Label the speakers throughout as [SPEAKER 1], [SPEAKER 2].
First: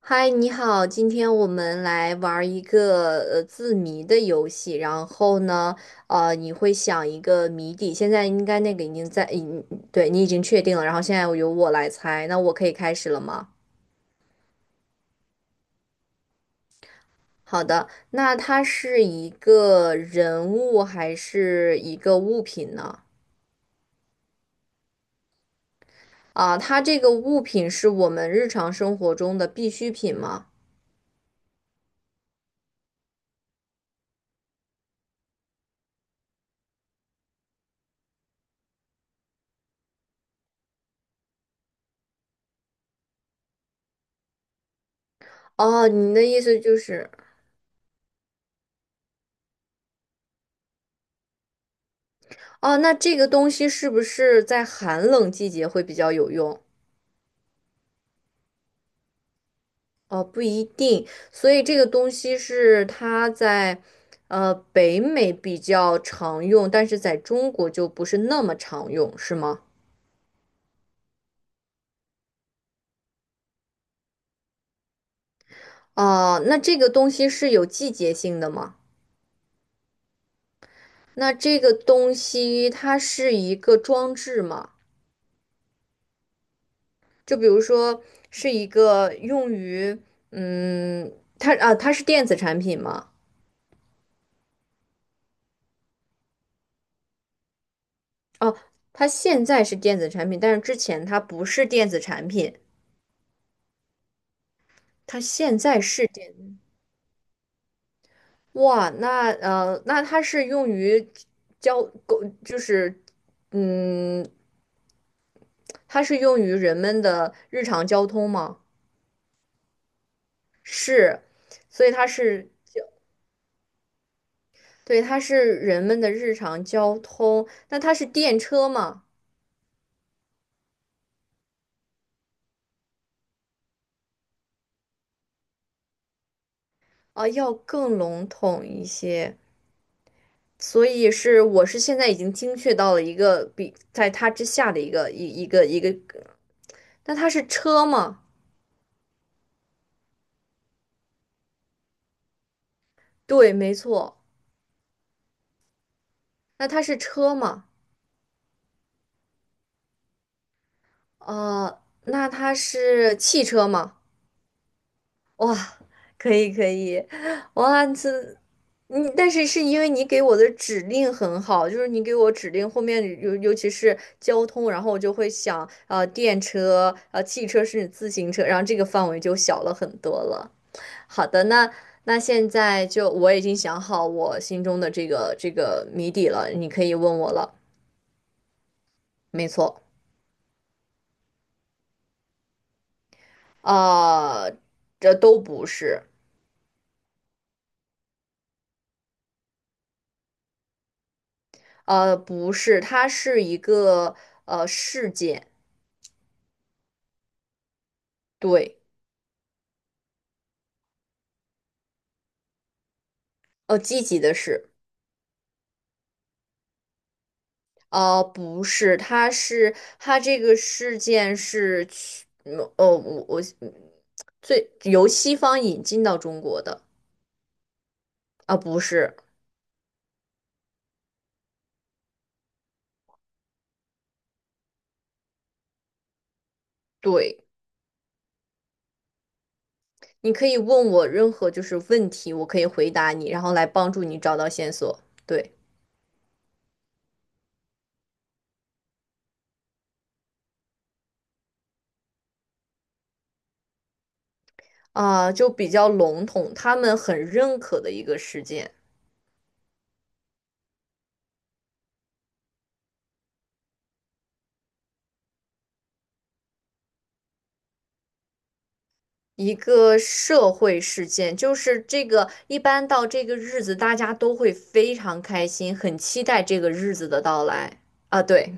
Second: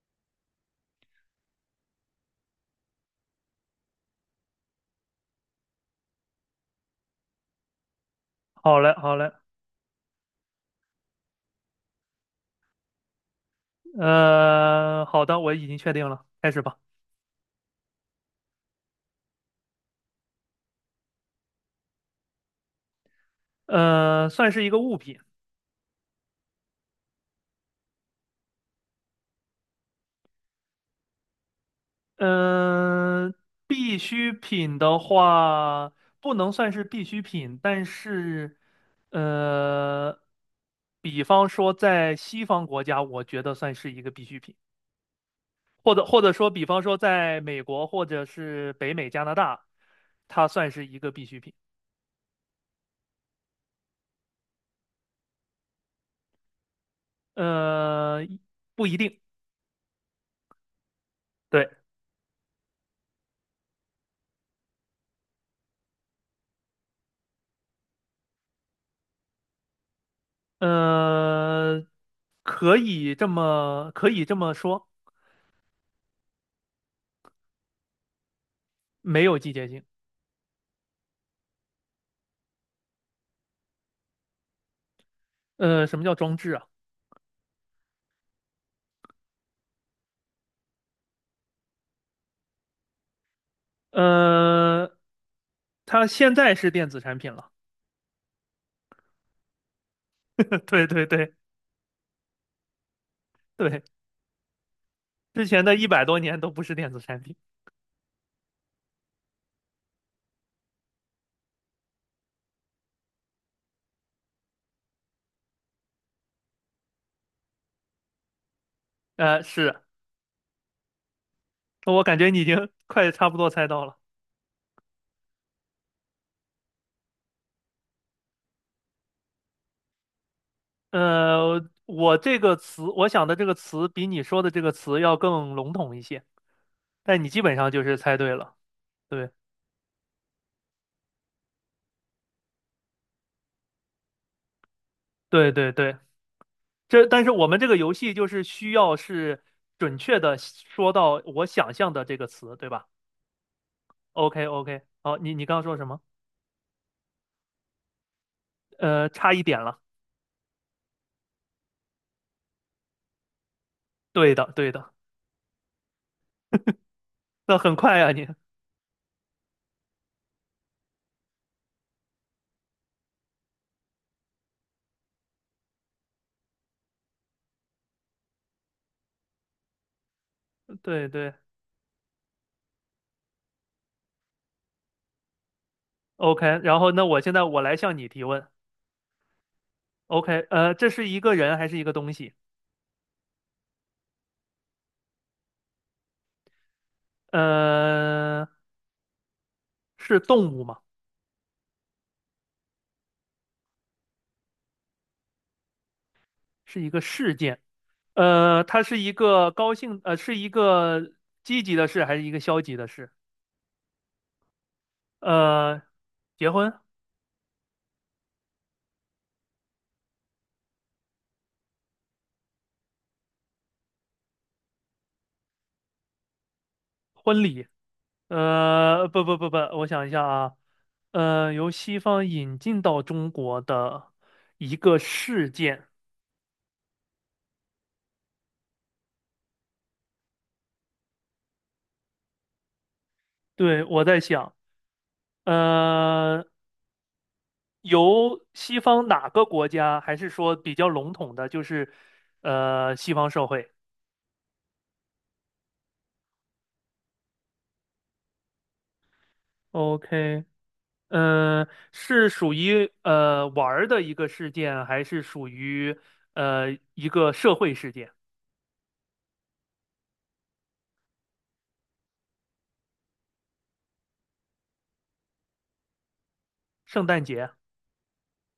[SPEAKER 1] 嗨，你好，今天我们来玩儿一个字谜的游戏。然后呢，你会想一个谜底，现在应该那
[SPEAKER 2] 好
[SPEAKER 1] 个
[SPEAKER 2] 嘞，
[SPEAKER 1] 已经
[SPEAKER 2] 好
[SPEAKER 1] 在，
[SPEAKER 2] 嘞，
[SPEAKER 1] 对你已经确定了。然后现在由我来猜，那我可以开始了吗？
[SPEAKER 2] 好的，我已经确定了，开始吧。
[SPEAKER 1] 好的，那它是一个人物还是一个物品呢？
[SPEAKER 2] 算是一个物品。
[SPEAKER 1] 啊，它这个物品是我们日常生活中的必需品吗？
[SPEAKER 2] 嗯、必需品的话不能算是必需品，但是，呃，比方说在西方国家，我觉得算是一个必需品，
[SPEAKER 1] 哦，
[SPEAKER 2] 或者
[SPEAKER 1] 你的意
[SPEAKER 2] 说，
[SPEAKER 1] 思
[SPEAKER 2] 比
[SPEAKER 1] 就
[SPEAKER 2] 方说
[SPEAKER 1] 是，
[SPEAKER 2] 在美国或者是北美、加拿大，它算是一个必需品。
[SPEAKER 1] 哦，那这个东西是不是在寒冷季节会比较有用？
[SPEAKER 2] 呃，不一定。
[SPEAKER 1] 哦，不一定，所以
[SPEAKER 2] 对。
[SPEAKER 1] 这个东西是它在，北美比较常用，但是在中国就不是那么常用，是吗？
[SPEAKER 2] 呃，可以这么说。
[SPEAKER 1] 哦，那这个东西是有季节性的吗？
[SPEAKER 2] 没有季节性。
[SPEAKER 1] 那这个东西它是一个装置吗？
[SPEAKER 2] 什么叫装置啊？
[SPEAKER 1] 就比如说是一个用于，嗯，它啊，它是电子产品吗？
[SPEAKER 2] 呃，它现在是电子产品了。
[SPEAKER 1] 哦，它现在是电子产品，但是 之
[SPEAKER 2] 对
[SPEAKER 1] 前
[SPEAKER 2] 对
[SPEAKER 1] 它
[SPEAKER 2] 对
[SPEAKER 1] 不是电子产品，
[SPEAKER 2] 对，
[SPEAKER 1] 它
[SPEAKER 2] 之
[SPEAKER 1] 现
[SPEAKER 2] 前的
[SPEAKER 1] 在
[SPEAKER 2] 一百
[SPEAKER 1] 是
[SPEAKER 2] 多
[SPEAKER 1] 电。
[SPEAKER 2] 年都不是电子产品。
[SPEAKER 1] 哇，那那它是用于交沟，狗就是嗯，它是用于人们的日常交通吗？
[SPEAKER 2] 是，
[SPEAKER 1] 是，所以
[SPEAKER 2] 我
[SPEAKER 1] 它
[SPEAKER 2] 感觉你已
[SPEAKER 1] 是，
[SPEAKER 2] 经 快差不多猜到了。
[SPEAKER 1] 对，它是人们的日常交通。那它是电车吗？
[SPEAKER 2] 我这个词，我想的这个词比你说的这个词要更笼统一些，但你
[SPEAKER 1] 啊，
[SPEAKER 2] 基
[SPEAKER 1] 要
[SPEAKER 2] 本上就是
[SPEAKER 1] 更
[SPEAKER 2] 猜
[SPEAKER 1] 笼
[SPEAKER 2] 对了。
[SPEAKER 1] 统一
[SPEAKER 2] 对
[SPEAKER 1] 些。所以是，我是现在已经精确到了一个比在它之下的一个一一
[SPEAKER 2] 对
[SPEAKER 1] 个
[SPEAKER 2] 对
[SPEAKER 1] 一个。
[SPEAKER 2] 对。这
[SPEAKER 1] 那
[SPEAKER 2] 但
[SPEAKER 1] 它
[SPEAKER 2] 是我
[SPEAKER 1] 是
[SPEAKER 2] 们这个
[SPEAKER 1] 车
[SPEAKER 2] 游戏
[SPEAKER 1] 吗？
[SPEAKER 2] 就是需要是准确的说到我想象的这个词，对吧
[SPEAKER 1] 对，没错。
[SPEAKER 2] ？OK OK，好，你刚刚说什么？
[SPEAKER 1] 那它是车吗？
[SPEAKER 2] 差一点了。
[SPEAKER 1] 哦，那它是汽车吗？
[SPEAKER 2] 对的对的，
[SPEAKER 1] 哇，可以可以，
[SPEAKER 2] 那很
[SPEAKER 1] 哇，
[SPEAKER 2] 快
[SPEAKER 1] 这
[SPEAKER 2] 啊你。
[SPEAKER 1] 你但是是因为你给我的指令很好，就是你给我指令后面尤其是交通，然后我就会想，电车、汽车自行车，然后这个范围就小了很多了。
[SPEAKER 2] 对
[SPEAKER 1] 好
[SPEAKER 2] 对，
[SPEAKER 1] 的，那那现在就我已经想好我心中的这个谜底了，
[SPEAKER 2] OK。
[SPEAKER 1] 你
[SPEAKER 2] 然
[SPEAKER 1] 可
[SPEAKER 2] 后
[SPEAKER 1] 以
[SPEAKER 2] 那
[SPEAKER 1] 问
[SPEAKER 2] 我
[SPEAKER 1] 我
[SPEAKER 2] 现在
[SPEAKER 1] 了。
[SPEAKER 2] 我来向你提问。
[SPEAKER 1] 没错，
[SPEAKER 2] OK，这是一个人还是一个东西？
[SPEAKER 1] 呃，这都不是。
[SPEAKER 2] 呃，是动物吗？
[SPEAKER 1] 不是，它是一个事件，
[SPEAKER 2] 是一个事件？
[SPEAKER 1] 对，
[SPEAKER 2] 它是一个高兴，是一个积极的事还是一个消极的事？
[SPEAKER 1] 积极的事，
[SPEAKER 2] 呃，结婚、
[SPEAKER 1] 不是，它是它这个事件是去，嗯呃，我我嗯最由西方引进到中国的，
[SPEAKER 2] 婚礼。
[SPEAKER 1] 啊、不
[SPEAKER 2] 呃，
[SPEAKER 1] 是，
[SPEAKER 2] 不不不不，我想一下啊，由西方引进到中国的一个事件，
[SPEAKER 1] 对，你可以问我任何就是问题，我可以回答你，然后来
[SPEAKER 2] 对，
[SPEAKER 1] 帮
[SPEAKER 2] 我
[SPEAKER 1] 助你
[SPEAKER 2] 在
[SPEAKER 1] 找到
[SPEAKER 2] 想，
[SPEAKER 1] 线索，对，
[SPEAKER 2] 呃，由西方哪个国家，还是说比较笼统的，就是西方社会
[SPEAKER 1] 啊、就比较笼统，他们很认可的一个事件。
[SPEAKER 2] ？OK。嗯、是属于呃玩儿的一个事件，还是属于一个社会事件？
[SPEAKER 1] 一个社会事件，就是这个一般到这个日子，大家都会非常开心，很期待这个日
[SPEAKER 2] 圣
[SPEAKER 1] 子的
[SPEAKER 2] 诞
[SPEAKER 1] 到
[SPEAKER 2] 节
[SPEAKER 1] 来啊。对，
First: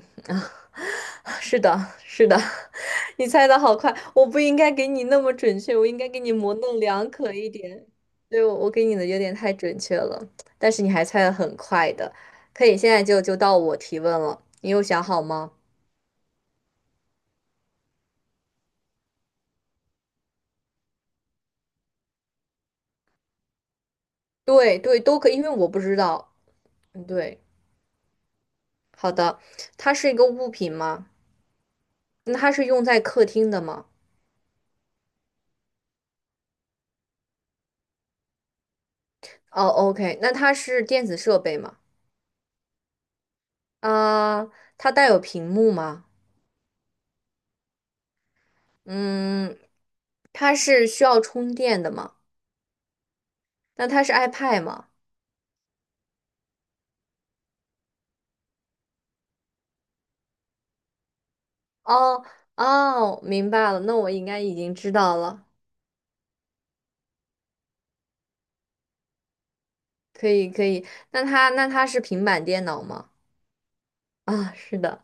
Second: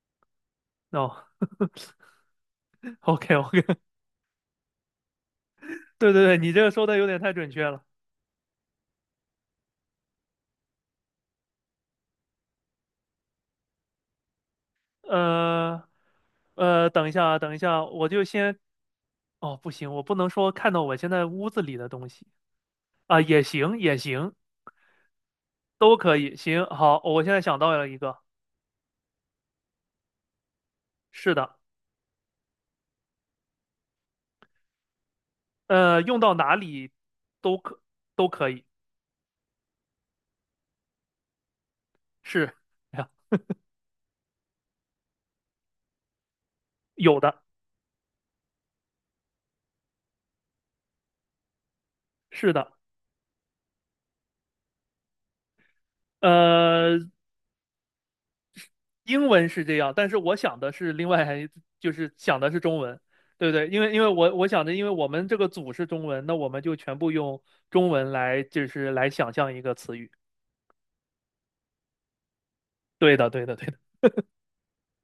[SPEAKER 1] 是的，是的，你
[SPEAKER 2] ？No，OK
[SPEAKER 1] 猜的
[SPEAKER 2] OK，
[SPEAKER 1] 好快，我不应该给你那么准确，我 应该
[SPEAKER 2] 对
[SPEAKER 1] 给
[SPEAKER 2] 对
[SPEAKER 1] 你
[SPEAKER 2] 对，你
[SPEAKER 1] 模
[SPEAKER 2] 这个
[SPEAKER 1] 棱
[SPEAKER 2] 说的有
[SPEAKER 1] 两
[SPEAKER 2] 点太
[SPEAKER 1] 可
[SPEAKER 2] 准
[SPEAKER 1] 一
[SPEAKER 2] 确了。
[SPEAKER 1] 点。对，我给你的有点太准确了，但是你还猜的很快的，可以现在就到我提问了，你有想好吗？
[SPEAKER 2] 呃等一下啊，等一下，我就先，哦，不行，我不能说看到我现在屋子里的东西。啊，也行，也行，
[SPEAKER 1] 对对，都可以，因为我不知
[SPEAKER 2] 都可
[SPEAKER 1] 道。
[SPEAKER 2] 以，行，好，
[SPEAKER 1] 嗯，
[SPEAKER 2] 我现
[SPEAKER 1] 对，
[SPEAKER 2] 在想到了一个。
[SPEAKER 1] 好的，它是一个物品吗？
[SPEAKER 2] 是的。
[SPEAKER 1] 那它是用在客厅的吗？
[SPEAKER 2] 用到哪里都可都可以。
[SPEAKER 1] 哦，OK，那它是电子设备吗？
[SPEAKER 2] 是。
[SPEAKER 1] 啊，它带有屏幕吗？
[SPEAKER 2] 有的。
[SPEAKER 1] 嗯，它是需要充电的吗？
[SPEAKER 2] 是的。
[SPEAKER 1] 那它是 iPad 吗？
[SPEAKER 2] 呃，英文是这样，但是我想的是另外，就是
[SPEAKER 1] 哦
[SPEAKER 2] 想的是中文，
[SPEAKER 1] 哦，
[SPEAKER 2] 对
[SPEAKER 1] 明
[SPEAKER 2] 不对？
[SPEAKER 1] 白了，
[SPEAKER 2] 因为
[SPEAKER 1] 那我应
[SPEAKER 2] 我
[SPEAKER 1] 该
[SPEAKER 2] 我
[SPEAKER 1] 已
[SPEAKER 2] 想着，
[SPEAKER 1] 经
[SPEAKER 2] 因为
[SPEAKER 1] 知
[SPEAKER 2] 我
[SPEAKER 1] 道
[SPEAKER 2] 们这
[SPEAKER 1] 了，
[SPEAKER 2] 个组是中文，那我们就全部用中文来，就是来想象一个词语。
[SPEAKER 1] 可以可以。那它是平板电脑吗？
[SPEAKER 2] 对的，对的，对的。
[SPEAKER 1] 啊，是的，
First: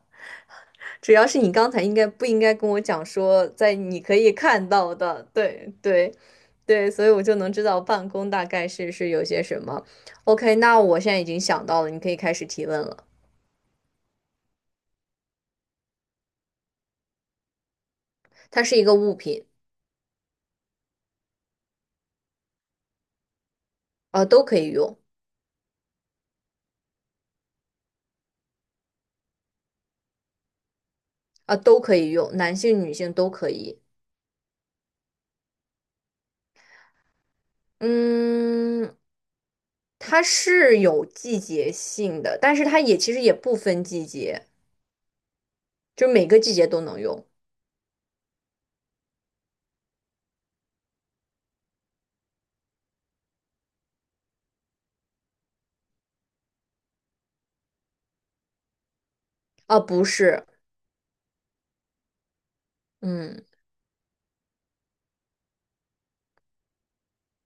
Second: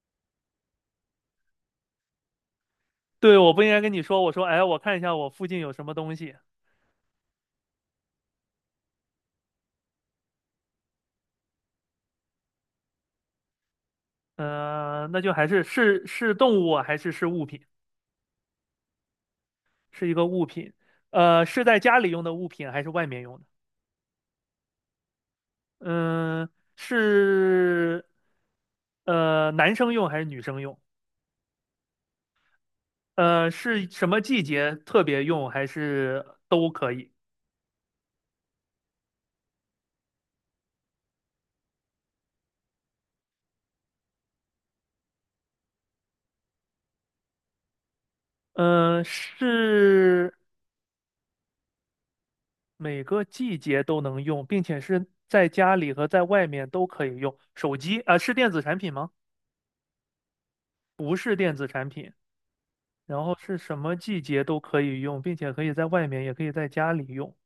[SPEAKER 1] 主要是你刚才应该不应该跟我讲
[SPEAKER 2] 对，
[SPEAKER 1] 说，
[SPEAKER 2] 我不应
[SPEAKER 1] 在
[SPEAKER 2] 该跟
[SPEAKER 1] 你
[SPEAKER 2] 你
[SPEAKER 1] 可
[SPEAKER 2] 说，我
[SPEAKER 1] 以
[SPEAKER 2] 说，哎，
[SPEAKER 1] 看
[SPEAKER 2] 我
[SPEAKER 1] 到
[SPEAKER 2] 看一下
[SPEAKER 1] 的，
[SPEAKER 2] 我附近有
[SPEAKER 1] 对
[SPEAKER 2] 什么
[SPEAKER 1] 对。
[SPEAKER 2] 东西。
[SPEAKER 1] 对，所以我就能知道办公大概是有些什么。OK，那我现在已经想到了，你可以开始提问了。
[SPEAKER 2] 嗯，那就还是是动物啊还是是物品？
[SPEAKER 1] 它是一个物品，
[SPEAKER 2] 是一个物品。是在家里用的物品还是外面用的？
[SPEAKER 1] 啊、都可以用，
[SPEAKER 2] 嗯，是。男生用还是女生用？
[SPEAKER 1] 啊、都可以用，男性、女性都可以。
[SPEAKER 2] 是什么季节特别用，还是都可以？
[SPEAKER 1] 嗯，它是有季节性的，但是它也其实也不分季节，就每个季节都能用。
[SPEAKER 2] 嗯、是每个季节都能用，并且是在家里和在外面都可以用。手机啊、是电子产品吗？
[SPEAKER 1] 啊、不是，
[SPEAKER 2] 不是电子产品。然后
[SPEAKER 1] 嗯，
[SPEAKER 2] 是什么季节都可以用，并且可以在外面，也可以在家里用。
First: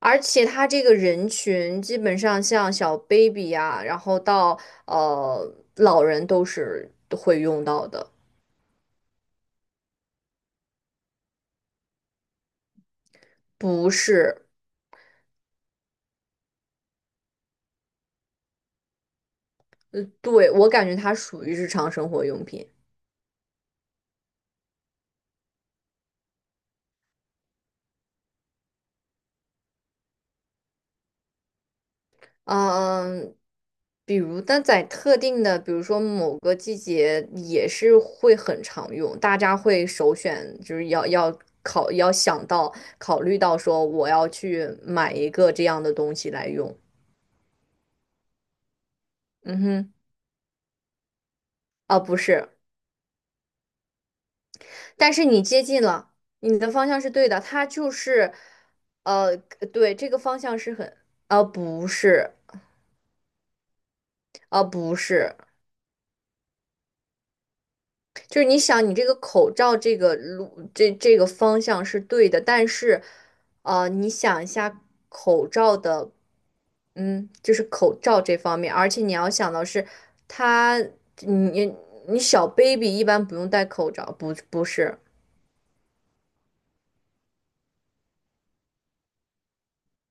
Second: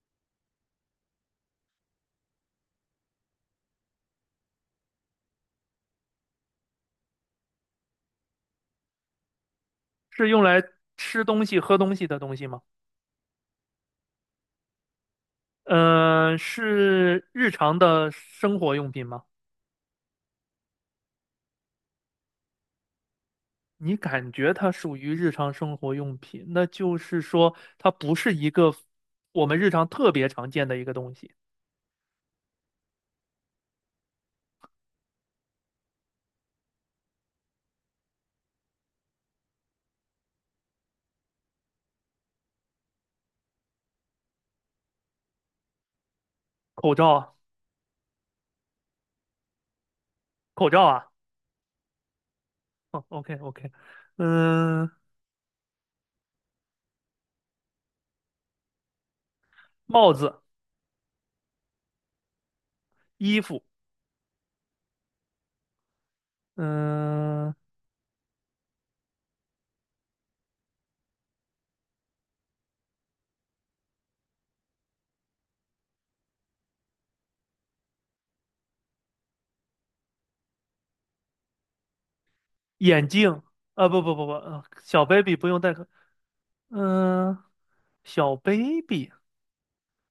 [SPEAKER 1] 而且它这个人群基本上像小 baby 呀、然后到老人都是会用到的。
[SPEAKER 2] 是用来吃东西、喝东西的东西吗？
[SPEAKER 1] 不是，
[SPEAKER 2] 嗯、是日常的生活用品吗？
[SPEAKER 1] 对，我感觉它属于日常生活用品。
[SPEAKER 2] 你感觉它属于日常生活用品，那就是说它不是一个我们日常特别常见的一个东西。
[SPEAKER 1] 嗯，比如，但在特定的，比如说某个季节，也是会很常用，大家会首选，就是要想到考虑到说我要去买一个这样的东西来用。
[SPEAKER 2] 口罩啊。
[SPEAKER 1] 嗯哼，
[SPEAKER 2] 口罩啊。
[SPEAKER 1] 啊，不是，
[SPEAKER 2] 哦，OK OK。嗯，
[SPEAKER 1] 但是你接近了，你的方向是对的，它就是，对，这
[SPEAKER 2] 帽
[SPEAKER 1] 个方
[SPEAKER 2] 子、
[SPEAKER 1] 向是很，啊，不是，
[SPEAKER 2] 衣服。
[SPEAKER 1] 啊，不是。
[SPEAKER 2] 嗯，
[SPEAKER 1] 就是你想，你这个口罩这个路这这个方向是对的，但是，你想一下口罩的，嗯，就是口罩这方面，而且你要想到是它，你你小 baby 一
[SPEAKER 2] 眼
[SPEAKER 1] 般不
[SPEAKER 2] 镜。
[SPEAKER 1] 用戴
[SPEAKER 2] 啊，
[SPEAKER 1] 口
[SPEAKER 2] 不
[SPEAKER 1] 罩，
[SPEAKER 2] 不不不，
[SPEAKER 1] 不是，
[SPEAKER 2] 小 baby 不用戴口。嗯，小 baby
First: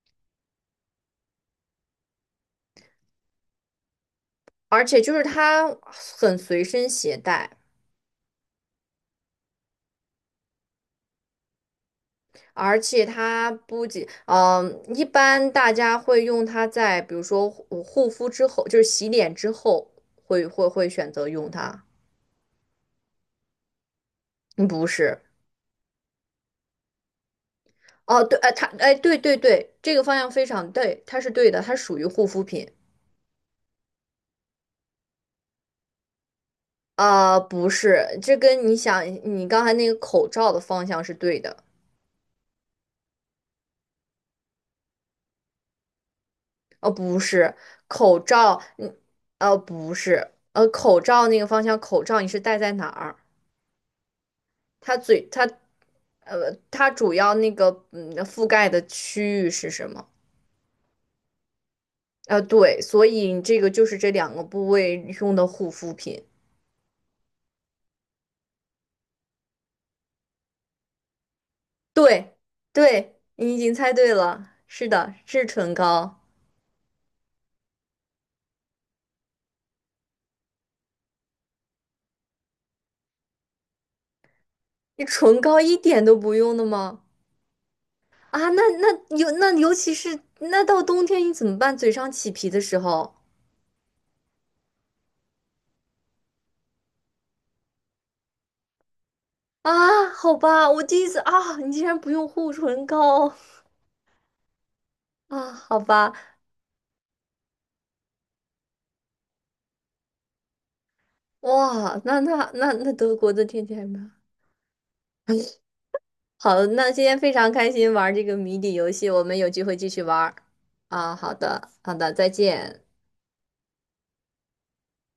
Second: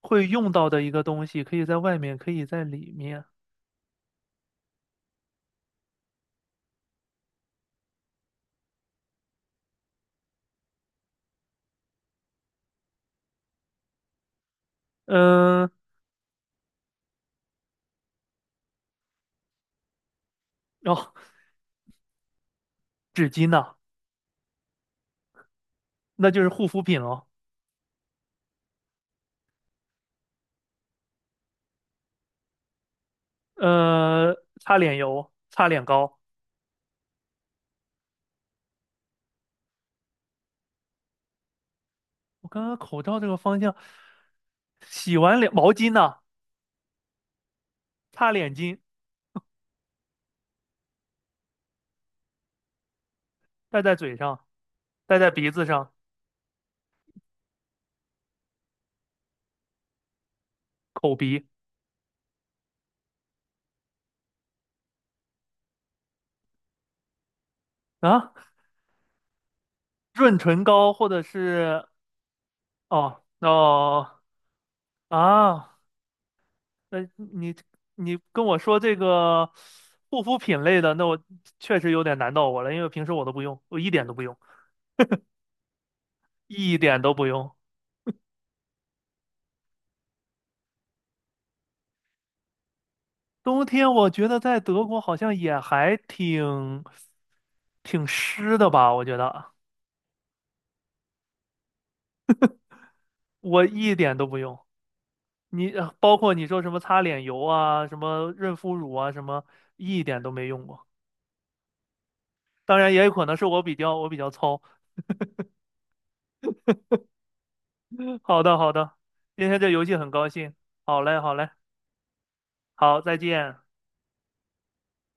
[SPEAKER 2] 会用到的一个东西，可以在外面，可以在里面。
[SPEAKER 1] 而且就是它很随身携带。而且它不仅，嗯、一般
[SPEAKER 2] 嗯。
[SPEAKER 1] 大家会用它在，比如说护肤之后，就是洗脸之后，会选
[SPEAKER 2] 哦，
[SPEAKER 1] 择用它。
[SPEAKER 2] 纸巾呐、
[SPEAKER 1] 嗯，不是。
[SPEAKER 2] 那就是护肤品喽。
[SPEAKER 1] 哦，对，哎，它，哎，对对对，这个方向非常对，它是对的，它属于护肤品。
[SPEAKER 2] 呃，擦脸油、擦脸膏。
[SPEAKER 1] 啊、不是，这跟你想你刚才那个口罩的方向是对的。
[SPEAKER 2] 我刚刚口罩这个方向，洗完脸毛巾呢，
[SPEAKER 1] 哦，不是，口
[SPEAKER 2] 擦脸
[SPEAKER 1] 罩，
[SPEAKER 2] 巾
[SPEAKER 1] 嗯，哦，不是，口罩那个方向，口罩你是戴在哪儿？
[SPEAKER 2] 戴在嘴上，
[SPEAKER 1] 它
[SPEAKER 2] 戴
[SPEAKER 1] 嘴，
[SPEAKER 2] 在
[SPEAKER 1] 它，
[SPEAKER 2] 鼻子上，
[SPEAKER 1] 它主要那个，嗯，覆盖的区域是什么？
[SPEAKER 2] 口鼻。
[SPEAKER 1] 对，所以这个就是这两个部位用的护肤品。
[SPEAKER 2] 啊，润唇膏或者是。
[SPEAKER 1] 对，对，
[SPEAKER 2] 哦
[SPEAKER 1] 你已经猜
[SPEAKER 2] 哦。
[SPEAKER 1] 对了，是的，是唇
[SPEAKER 2] 啊，
[SPEAKER 1] 膏。
[SPEAKER 2] 那你跟我说这个护肤品类的，那我确实有点难到我了，因为平时我都不用，我一点都不用。
[SPEAKER 1] 你唇膏一点都不用的
[SPEAKER 2] 一点
[SPEAKER 1] 吗？
[SPEAKER 2] 都不用。
[SPEAKER 1] 啊，那尤其是那到冬天你怎么办？嘴上起皮的时候
[SPEAKER 2] 冬天我觉得在德国好像也还挺湿的吧，我觉得
[SPEAKER 1] 啊，好吧，我第一次啊，你竟然不用护唇膏
[SPEAKER 2] 我一点都不用。
[SPEAKER 1] 啊，
[SPEAKER 2] 你
[SPEAKER 1] 好吧，
[SPEAKER 2] 包括你说什么擦脸油啊，什么润肤乳啊，什么一点都没用过。
[SPEAKER 1] 哇，那那那
[SPEAKER 2] 当然
[SPEAKER 1] 那
[SPEAKER 2] 也有
[SPEAKER 1] 德
[SPEAKER 2] 可
[SPEAKER 1] 国
[SPEAKER 2] 能是
[SPEAKER 1] 的天气还
[SPEAKER 2] 我
[SPEAKER 1] 蛮
[SPEAKER 2] 比较糙。
[SPEAKER 1] 好。那今天非常开心玩这个
[SPEAKER 2] 好的
[SPEAKER 1] 谜
[SPEAKER 2] 好
[SPEAKER 1] 底游
[SPEAKER 2] 的，
[SPEAKER 1] 戏，我们
[SPEAKER 2] 今
[SPEAKER 1] 有
[SPEAKER 2] 天
[SPEAKER 1] 机
[SPEAKER 2] 这
[SPEAKER 1] 会
[SPEAKER 2] 游
[SPEAKER 1] 继
[SPEAKER 2] 戏
[SPEAKER 1] 续
[SPEAKER 2] 很
[SPEAKER 1] 玩
[SPEAKER 2] 高
[SPEAKER 1] 儿
[SPEAKER 2] 兴。好
[SPEAKER 1] 啊。
[SPEAKER 2] 嘞
[SPEAKER 1] 好
[SPEAKER 2] 好嘞，
[SPEAKER 1] 的，好的，再见。
[SPEAKER 2] 好，再见。